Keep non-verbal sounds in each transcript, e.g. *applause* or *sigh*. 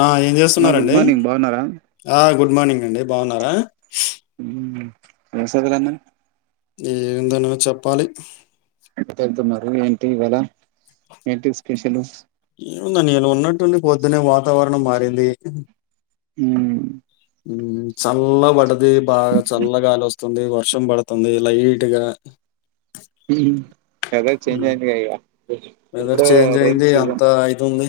ఆ ఏం మా గుడ్ చేస్తున్నారండి మార్నింగ్ బాగున్నారా ఆ గు గుడ్ మార్నింగ్ అండి బాగున్నారా ఎం *unintelligible* ఏందనో చెప్పాలి కేళ్తున్నారు ఏంటి ఇవళ ఏంటి స్పెషల్ ఏం ఉందండి ఇయలా ఉన్నట్టుడి పొద్దున్నే వాతావరణం మారింది మ్ మ్ చల్లపడ్డది బాగా చల్లగాలోస్ తుంది వర్షం పడుతుంది లైట్ గా మ్ ఎద చేంజ్ అయింది ఇక ఇప్పుడ వెదర్ చేంజ్ రైనీ అయింది. సీజన్ అంతా ఇదుంది.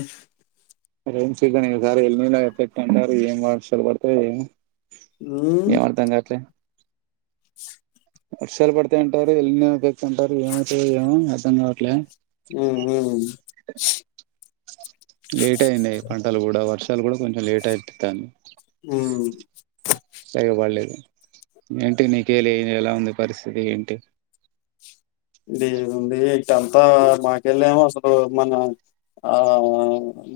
రైనీ సీజన్ ఇ సారి ఎల్ ఎట్ ఎఫెక్ట్ అంటారు ఏం వర్షాలు పడతాయి ఏమో హ్మ్. ఏమి అర్థం కాట్లే వర్షాలు పడతాయి అంటారు ఎల్ ఎఫెక్ట్ అంటారు ఏమవుతది ఏమో అర్ధం కావట్లే హ్మ్. హ్మ్. లేట్ అయింది పంటలు కూడా వర్షాలు కూడా కొంచెం లేట్ అయిపితంన్ది హు సెగ పడలేదు ఏంటి నీ కేళి ఎలా ఉంది పరిస్థితి ఏంటి ఇది ఉంది ఇట్టంతా మాకెళ్ళామో అసలు మన ఆ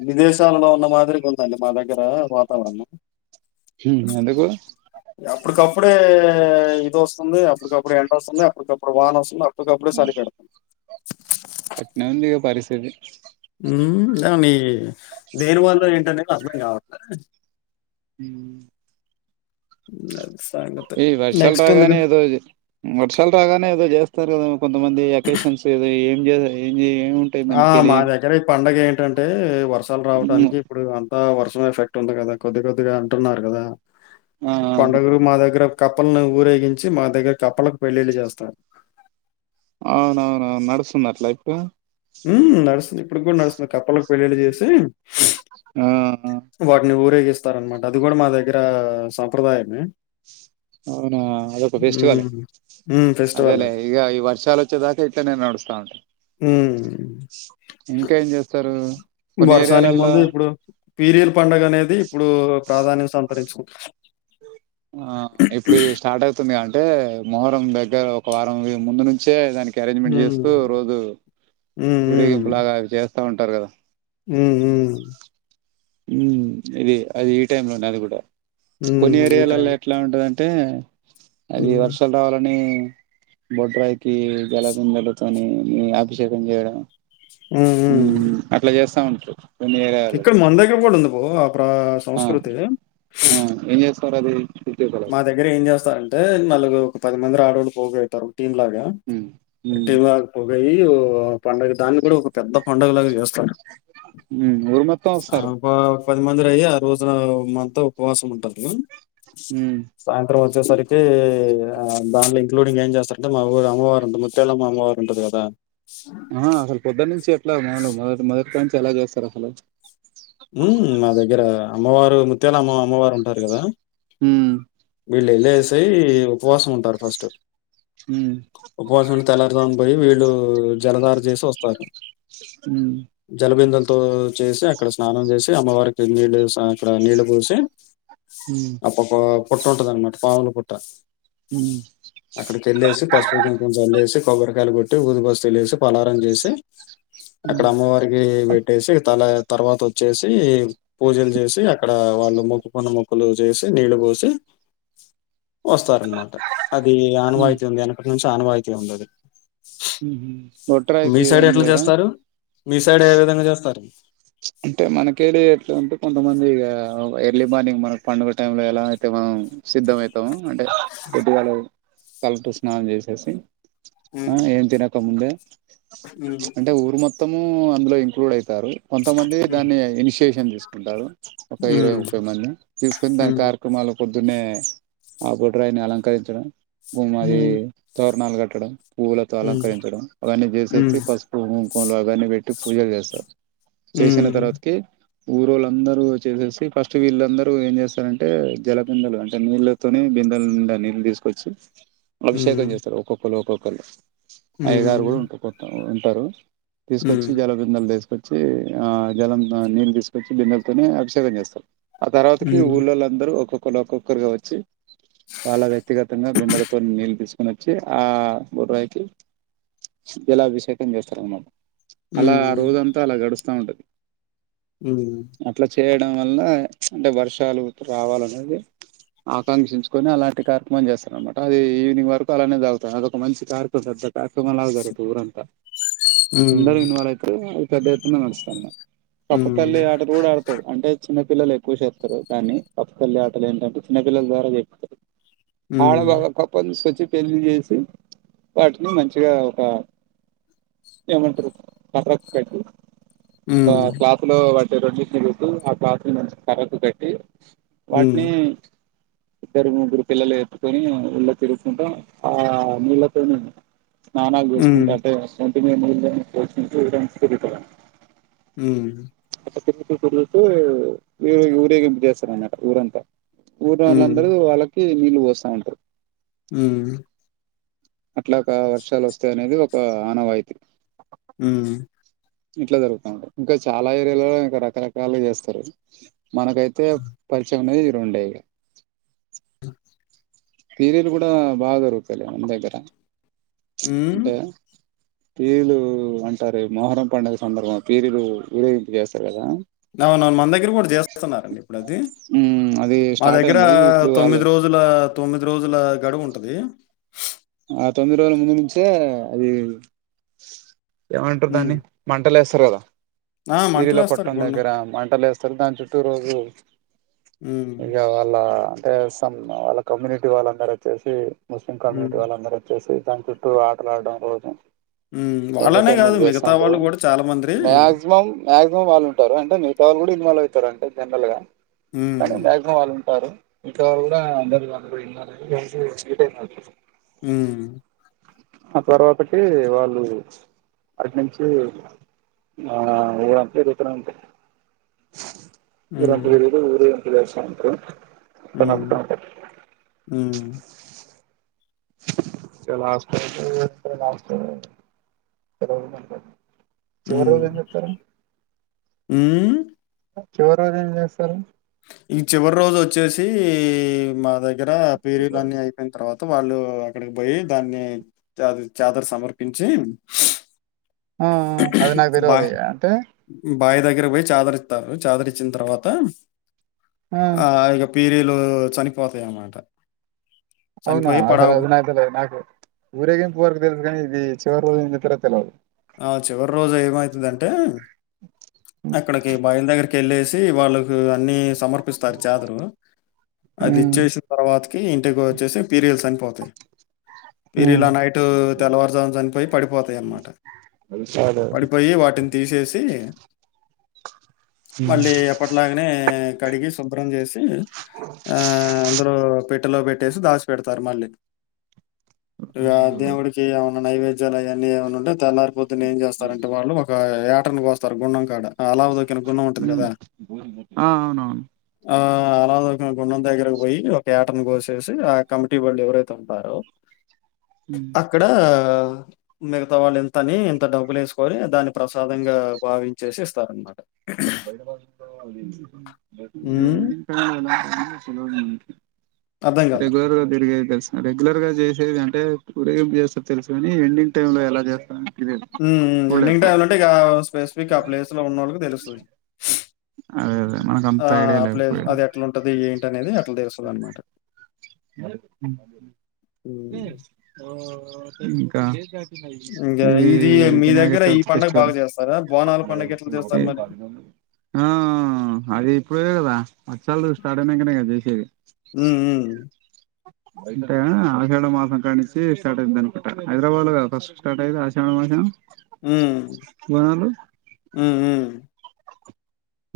విదేశాలలో ఉన్న మాదిరిగా ఉందండి మా దగ్గర వాతావరణం హ అదే కూడా అప్పుటికప్పుడే ఇది వస్తుంది అప్పుటికప్పుడు ఎండ వస్తుంది అప్పటికప్పుడు వాన వస్తుంది అప్పుడు అప్పుడుకప్పుడే సలీ పెడుతుంది అట్నే ఉంది ఇక పరిస్థితి ఇ మీ దేని వల్ల ఏంటనేది అర్థం కావట్లే హు అది సంగతి. ఈ వర్షాలు నెక్స్ట్ ఎందుకు? రాగానే ఏదో వర్షాలు రాగానే ఏదో చేస్త స్తారు కొంతమంది అకేషన్స్ ఏం ఏం ఏముంటాయి ఆ దానికెళ్ళి మా దగ్గర ఈ పండగ ఏంటి ఏంటంటే వర్షాలు ఉమ్ రావటానికి ఇప్పుడు అంతా వర్షం ఎఫెక్ట్ ఉంది కదా కొద్ది కొద్దిగా అంటున్నారు కదా ఆ పండగలు మా దగ్గర కప్పలను ఊరేగించి మా దగ్గర కప్పలకు పెళ్లిళ్ళ చేస్తారు అవునవును నడుస్తుందా అట్ల అయితే హు నడుస్తుంది ఇప్పుడు కూడా నడుస్తుంది కప్పలకి పెళ్ళళ్ళి చేసి ఆ ఆ ఉపయోగిస్తారనమాట అది కూడా మా దగ్గర సంప్రదాయమే అవునా అదొక ఫెస్టివలె హ్మ్. హ్మ్. ఫెస్టివల్ అదేలే అది. ఈగ ఈ వర్షలు వచ్చే దాక ఇట్లనే నడుస్త ఉంట హ్మ్. ఇంకేం చేస్తారు కొన్ని ఏరియాలలో పీరియల్ పండుగ అనేది ఇప్పుడు ప్రాధాన్యం సంపరించుంది ఆ ఇప్పుడు స్టార్ట్ అవుతుంది కద అంటే మొహరం దగ్గర ఒక వారం ముందు నుంచే దానికి అరేంజ్మెంట్ చేస్తూ హ్మ్. రోజు హ్మ్. ఊరేగింపు లాగా అవి చేస్తా ఉంటారు కదా హుహు మ్ ఇది అది ఈ టైం లోనే అది కూడా కొన్ని హ్మ్. ఈ ఏరియాలలో టైం. ఎట్లా ఉంటదంటే అంటే అది హ్మ్. వర్షాలు రావాలని బొడ్రాయికి జలదిందలతోని అభిషేకం చేయడం హ్మ్. ఉ హ్మ్. అట్లా చేస్తా ఉంటారు కొన్ని ఏరియాలలో ఇక్కడ మన దగ్గర కూడా ఉంది బ ఆ ప్ర సంస్కృతి పరధి మా దగ్గర ఏం చేస్తారంటే నలుగురు ఒక పది మంది రాడోళ్ళు పోగ అయితారు టీం లాగా ఉమ్ ఉమ్ టీం లాగా పోొగయి ఓ పండగ దాన్ని కూడా ఒక పెద్ద పండగ లాగా చేస్త ఉమ్ ఊరు మొత్తం వస్తారు అబ పది మందిరయ్యి ఆ రోజున మంతా ఉపవాసం ఉంటారు హు సాయంత్రం వచ్చేసరికి దాంట్లో ఇన్క్లూడింగ్ ఏం చేస్తారంటే మా ఊరు అమ్మవారు ఉంటది ముత్యళ్ళమ్మ అమ్మవారు ఉంటది కదా ఆ అసలు పొద్దునుంచి ఎట్లా మలు మొ మొదటించి ఎలా చేస్తారు అసలు ఉ మా దగ్గర అమ్మవారు ముత్యాల అమ్మ అమ్మవారు ఉంటారు కదా. ఉ వీళ్ళు వెళ్ళేసి ఉపవాసం ఉంటారు ఫస్ట్. ఉమ్ ఉపవాసం ఉంటే తెల్లారుజా పోయి వీళ్ళు జలధార చేసి వత్తారు. ఉ తో చేసి అక్కడ స్నానం చేసి అమ్మవారికి నీల్లు అక్కడ నీళ్ళు పోసి ఉమ్ అప్పప పుట్ట ఉంటదనమాట పాముల పుట్ట ఉమ్ అక్కడ చల్లేేసి పసుపు కొంచం చల్లేసి కొబ్బరికాయలు కొట్టి ఊదుబస్త లేసి పలారం చేసి అక్కడ ఉమ్ అమ్మవారికి పెట్టేసి తల తర్వాత వచ్చేసి పూజలు చేసి అక్కడ ఇడ వాళ్ళు మొక్కుకున్న మొక్కులు చేసి నీళ్ళు పోసి వస్తారన్నమాట అది ఆనవాయితీ ఉంది. వెనకటి నుంచి ఆనవాయితీ ఉందది. ఉ మీ సైడ్ ఎట్లా చేస్తారు. మీ సైడ్ ఏ విధంగా చేస్తారు. అంటే మనకేలే ఎట్లాంటే కొంతమంది ఎర్లీ మార్నింగ్ మన పండుగ టైమ్ లో ఎలా అయితే మనం సిద్ధమవుతామో అంటే పొద్దుగాళ కలటూ స్నానం చేసేసి ఆ హ్మ్. ఏం తినకముందే హ్మ్. అంటే ఊరు మొత్తము అందులో ఇంక్లూడ్ అయితారు. కొంతమంది దాన్ని ఇనిషియేషన్ చే తీసుకుంటారు ఒక ఇరవై హ్మ్. ముప్పై మంది తీసుకొని దాని హ్మ్. కార్యక్రమాలు పొద్దున్నే ఆ బుడ్రాయిని అలంకరించడం భమాది హ్మ్. తోరణాలు కట్టడం పూలతో హ్మ్. అలంకరించడం అవన్నీ చేసేసి హ్మ్. పసుపు కుంకుమలు అవన్నీ పెట్టి పూజలు చేస్తారు. చేసిన హ్మ్. తర్వాతకి ఊరోళ్ళందరూ వచ్చేసేసి ఫస్ట్ వీళ్ళందరూ ఏం చేస్తారంటే, జలపిందలు అంటే నీళ్ళతోనే బిందలనిండ నీళ్ళు తీసుకొచ్చి అభిషేకం హ్మ్. చేస్తారు. ఒక్కొక్కలు ఒక్కొక్కల్లు అయ్యగారు కూడా హ్మ్. ఉంట ఉంటారు. తీసుకొచ్చి హ్మ్. జలబిందలు తీసు వచ్చి ఆ జలం నీళ్ళు తీసుకొచ్చి బిందేలతోనే అభిషేకం చేస్తారు. ఆ తర్వాతకి హ్మ్. ఊళ్ళోళందరూ ఒక్కొక్కరు ఒక్కొక్కరుగా వచ్చి చాలా వ్యక్తిగతంగా బిందెలతో నీళ్ళు తీసుకొని వచ్చి ఆ బర్రాయికి జలాభిషేకం చేస్తారనామ అలా ఆ హ్మ్. రోజంత పడుస్తా ఉంటది అనా డం వల్ల అంటే వర్షాలు రావాలనేది ఆకాంక్షించుకొని అలాంటి కార్యక్రమం చేస్తార అనమాట. అది ఈవినింగ్ వరకు అలానే తాగుత అది ఒక మంచి కార్యక్రం పె పక్క మలా జరుగతే ఊర అంత హ్మ్. అందరు హ్మ్. ఇన్వాల్వ్ అయితే అది పెద్ద ఎత్తున నడస్తా కప్పతల్లి హ్మ్ ఆటలు కూడా ఆడుతది అంటే చిన్న పిల్లలు ఎక్కువ చేస్తారు. కాని కప్పతల్లి ఆటలు ఏంటంటే చిన్నపిల్లల ద్వారా చెప్ ఆళ హ్మ్ బాగా కప్పం సచి పెళ్లిచేసి వాటిని మంచిగా ఒక ఏమంటరు కటకు కట్టి హ్మ్ క్లాత్ లో పడ్ రెండిటిని పెట్టి ఆ క్లత్ ని కర్రకు పెట్టి హ్మ్ వాటిని ఇద్దరు ముగ్గురు పిల్లలు ఎత్తుకొని ఇళ్ళ తిరుకుంటా ఆ నీళ్ళతోనే స్నానాలు హ్మ్ జేసుకుంటఅంటే వస్తుంటే మేము తిరుగుతం. ఉ *unintelligible* తిప్పి ఊరేగింపు చేస్తారనమాట ఊరంతా వూర్లో హ్మ్ వాళ్ళందరు వాళ్ళకి నీళ్ళు పోస్తా ఉంటారు ఉ అట్లాగా వర్షాలు వస్తాయానేది ఒక ఆనవాయితీ ఉ ఇట్లా జరుగుతా ఉంటది ఇంకా చాలా ఏరియాలలో ఇంకా రకరకాలు చేస్తారు, మనకైతే పరిచయం ఉండేది ఇవి రెండే ఇగ పీరీలు కూడా బాగా జరుగుతాయిలే మన దగ్గర చ్ హ్మ్ అంటే పీరులు అంటారే మొహరం పండగ సందర్భంగా పీరులు ఉరేగింపు చేస్తారు కదా. అవునవును మన దగ్గర కూడా చేస్తున్నారండి ఇప్పుడు అది. ఉమ్ అది మా స్టార్ట్ దగ్గర అయింది ఇప్పుడు వాళ్ళు తొమ్మిది రోజుల తొమ్మిది రోజుల గడువు ఉంటది. ఆ తొమ్మిది రోజుల ముందు నుంచే అది ఏమంటారు హ్మ్. దాన్ని మంటలేస్త తరదా ఆ! పీరిలా మంటలేస్తారు కొట్టం గుండం. దగ్గర మంటలేస్త లేస్తారు దాని చుట్టూ రోజు హ్మ్. ఇక వాళ్ళ అంటే సమ్ వాళ్ళ కమ్యూనిటీ వాళ్ళందరు వచ్చేసి ముస్లిం కమ్యూనిటీ హ్మ్. వాళ్ళందరు వచ్చేసి. దాని చుట్టూ ఆటలాడడం రోజు ఉ వాళ్ళనే కాదు మిగతా వాళ్ళు కూడా చాలా మంద్రి మాక్సిమమ్ మాక్సిమమ్ వాళ్ళు ఉంటారు అంటే మిగతా వాళ్లు కూడా ఇన్వాల్ అయ్ తారు అంటే జనరల్గా హ్మ్. కానీ మాక్సిమమ్ వాళ్ళు ఉన్ టారు ఇంకా కూడా అందరు వాళ్ళు విన్నారు *unintelligible* ఉ ఆ తర్వాతకి వాళ్ళు అట్నుంచి ఆ *unintelligible* *inaudible* హ్మ్. ఊరందురు ఊరేగింపుగా వచ్చినప్పుడు ఉ ఉ ఇక లాస్ట్ రోజు *unintelligible* చివరి రోజు ఏం చేస్తారు ఊ చివరి రోజు ఏం చేస్తారు ఈ చివరి రోజు వచ్చేసి మా దగ్గర పేరీలు అన్ని అయిపోయిన తర్వాత త వాళ్ళు అక్కడికి పోయి దాన్ని చా చాదర సమర్పించి ఆ అది నాకు బా తెలియదు ఇగ అంటే బావి దగ్గరకి పోయి చాదరిస్తారు చాదరిచ్చిన తర్వాత ఆ ఇగ పిరీలు లు చనిపోతాయ్ అనమాట అవునా అసలు అది నాకు నాకు ఊరేగింపు వరుకు తెలుసు కానీ చివర్లో ఎమ్ చేస్తారో తెలియదు ఆ చివరి రోజు ఏమైతుది అంటే అక్కడికి బాయిలు దగ్గరికి వెళ్ళేసి వాళ్ళకు అన్ని సమర్పిస్తారు చాదరు అది ఉమ్ ఇచ్చేసిన తర్వాత ఇంటికి వచ్చేసి పీరిల్స్ చనిపోతాయి పీరిల్ ఉమ్ నైట్ తెల్లవారుజామున చనిపోయి పడిపోతాయి అన్నమాట. వైసాలు టిని తీసేసి మళ్ళీ ఎప్పట్లాగనే కడిగి శుభ్రం చేసి ఆ అందులో పెట్ పెట్టిల్లో పెట్టేసి దాచిపెడతారు మళ్ళీ ఇగ దేవుడికి మన నైవేద్యాలు అవన్నీ ఏమన్నా ఉంటే తెల్లారి పొద్దుని ఏం చేస్తారంటే వాళ్ళు ఒక యాటను కోస్తారు గుండం కాడ. అలావ దొకిన గున్నం ఉంటది ఉమ్ కదా ఆ అవునవును ఆ అలాది గుండం దగ్గరకు పోయి ఒక ఏటను కోసేసి ఆ కమిటీ వాళ్ళు ఎవరైతే ఉంటారో. అక్కడ మిగతా వాళ్ళు ఎం తని ఇంత డబ్బులు వేసుకొని దాన్ని ప్రసాదంగా భావించేసి ఇస్తారనమాట. *inaudible* అర్థం కాల రెగ్యులర్గా తిరిగేవి తెల రెగ్యులర్ గా చేసేది అంటే ఊరేగింపు చేస్తారు తెలుసు కాని ఎండింగ్ టైమ్ లో ఎలా చేస్తార్ అని. ఉమ్ ఉమ్ ఎన్నిక *unintelligible* ఇగ స్పెసిఫిక్ ఆ ప్లేస్ లో ఉన్న వాళ్ళకి తెలుస్తుంది. అదే అదే మనకు ఆ అంత ఐడియా లేకపోయేది ప్లఅది ఎట్లాంటది ఏంటి అనేది అట్లా తెలుస్తుంది అనమాట హ్మ్. ఇంకా ఇంగా ఇది మీ వినాయక దగ్గర ఈ చవితి పండగ ఫెస్టివల్. బాగా చేస్తారా? బోనాల పండగ ఎట్లా చేస్తారు మరి? ఆ అది ఇప్పుడు ఇ కదా అ వర్షాలు స్టార్ట్ నాకనే కద చే హుహు అంట ఆషాఢ మాసం కాడి నుంచి స్టార్ట్ అనకట హైదరాబాద్ లోదు ఫస్ట్ స్టార్ట్ అయింది ఆషాఢ మాసం. బోనాలు హుహు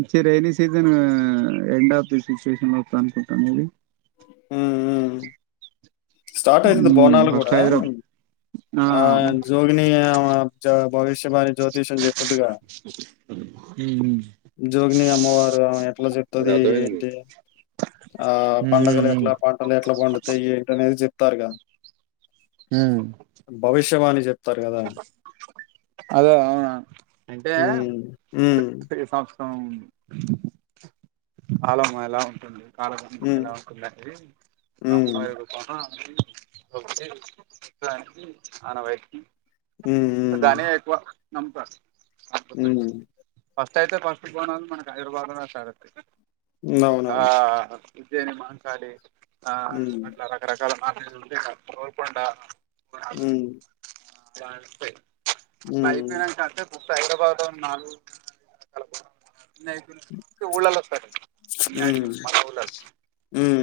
ఇట్స్ ఎ రైనీ సీజన్ ఆ ఎండ్ ఆఫ్ ది సిచ్యువేషన్ అనుకుంటాను అది. హుహు స్టార్ట్ అవుతుది మ్మ్ బోనాలు ఫస్ట్ కూడా హైదరాబాద్ ఆ జోగని భవిష్య బణ జ్యోతిష చెప్పుది గా మ్మ్ జోగిని అమ్మవారు ఆవున ఎట్లా చెప్తుది ఏంటి. ఆ పండగలు మ్మ్ ఎట్ల పంటలు ఎట్ల పండుతాయి ఏంటనేది చెప్. స్థారుగా మ్మ్ భవిష్యవాని చెప్. అదే అవునా అంటే హ్మ్. హ్మ్. మొత్తం కాలం ఎలా ఉంటుంది కాలం హ్మ్. ఎలా ఉంటది అనేది హ్మ్. *inaudible* అన వైకి *inaudible* హ్మ్. దాని ఎవ నమక ఉమ్ ఫస్ట్ అయితే ఫస్ట్ బోనం మనకు హైదరాబాద్లోనే స్టార్ట్ అవుతాయి హ్మ్. అవునవును. ఉజ్యాని మాంకాలి ఆ హ్మ్. అట్లా రకరకాల *unintelligible* గోల్కొండ ఉమ్ *inaudible* సైదరాబాద్ లో నాలుగు *inaudible* ఊళ్ళల్లో స్టార్ట్ హ్మ్. *inaudible*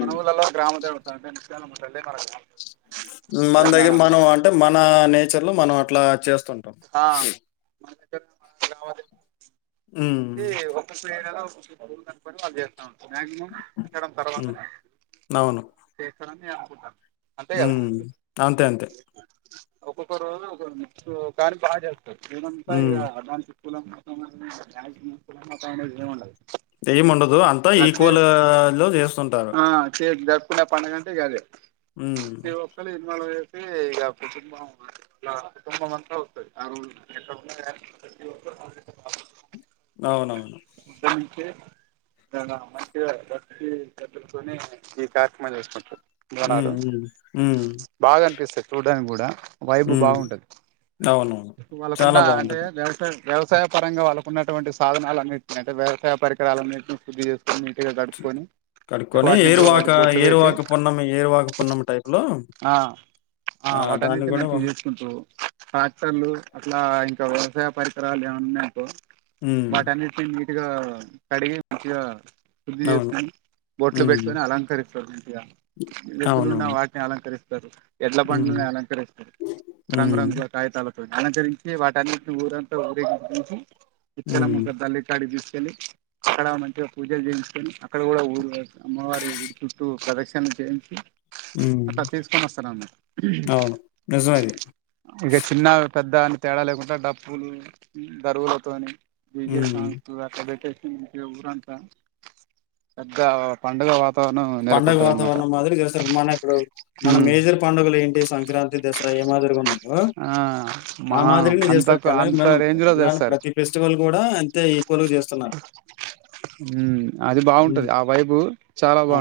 మన ఊర్లలో గ్రామ దేవత అంటే ముత్యాలమ్మ దేవతే మన గ్రామ దేవత మన దగ్గర మనం అంటే మన నేచర్ లో మనం అట్లా చే. స్తూటాం ఉమ్ హ్మ్. ఒక్కనుకొని వాళ్ళు చేస్తా ఉ మ్యాక్సిమం అట్టడం హ్మ్. తర్వాతనే చేస్తానని అనుకుంటాను. అంతే ఉ కదా అంతే అంతే ఒక్కొక్క రోజు ఒక కానీ బాగా చేస్తారు ఇదంతా ఇగ హ్మ్. అడ్వాన్స్. కులం మతం *unintelligible* కులం మతం అనేది ఏం ఉండదు. ఏం ఉండదు అంతా ప్రతి ఈక్వల్ లో చేస్తు ఆ రుకుడా *unintelligible* పండుగంటే ఇయ్యాలి హ్మ్. ప్రతి ఒక్కళు ఇన్వాల్వ్ అయ్యారు ఆ కుటుంబం ఆ కుటుంబం అంత వస్తాది ఆ రోజు అవునవును *unintelligible* చూస్తుంటురు హ్మ్. బోనాలు హ్మ్. హ్మ్. బాగా అనిపిస్తాది చూడ్డానికి కూడా హ్మ్. అవునవును. వాళ్ళకున్న చాలా అంటే బావుంటది. వ్యవసాయం వ్యవసాయ పరంగా వాళ్ళకున్నటువంటి సాధనాలు అన్నిటిని అంటే వ్యవసాయ పరికరాల అన్నింటిని శుద్ధి చేసి నీట్గా కడుక్కొని కడుక్కొని వాటిని ఏరువాక వాటికి బొట్లు పెట్టి ఏరువాక పున్నమి ఏరువాక పున్నం టైపు లో ఆ ఆ వాటన్నింటిని మంచి చేసుకుంట్రు ట్రాక్టర్లు అట్ల ఇంక వ్యవసాయ పరికరాలు ఏమన్నా ఉన్నట్టు హ్మ్. వాటిని అన్నిటిని నీట్ గా కడిగే ఇట్లా శుద్ధి అవును. చేసి బొట్లు హ్మ్. పెట్టుకొని అలంకరిస్తారు మంచిగా ఎద్దులున్న అవునవును. వాటిని అలంకరిస్తారు ఎడ్ల బండ్ల హ్మ్. ని అలంకరిస్తారు రంగురంగుల హ్మ్. కాయితాల తో అలంకరించి వాటిన్నింటిని ఊరంతా ఊరేగించి హ్మ్. ముత్తాలమ్మ తల్లి కాడికి అక్కడ మంచిగా పూజలు చేయించుకొని అక్కడ కూడా ఊరు బయట అమ్మవారి గుడి చుట్టూ ప్రదక్షణ చేయించి హ్మ్. అట్ల తీసుకొని వస్తారన్న అవును. నిజమే ఇది. ఇగ చిన్న పెద్ద అని తేడా లేకుండా డప్పులు దరువులతోని డిజె హ్మ్. సాంగ్స్ అట్ల పెట్టేసి ఇంకా ఊరంతా పెద్ద పండుగ వాత పండుగ వాతావరణం మాదిరి చేస్తారు మన ఇప్పుడు మన మేజర్ పండుగలు ఏంటి సంక్రాంతి దసరా ఆ ఆ మా మాదిరిగనే చేస్తారు అంతకు అంత రేంజ్ లో తెలంగాణ చేస్తారు ప్రతి ఫెస్టివల్ కూడా మ్మ్ అది బాగుంటది హ్మ్. ఆ వైబ్ చాలా బాగు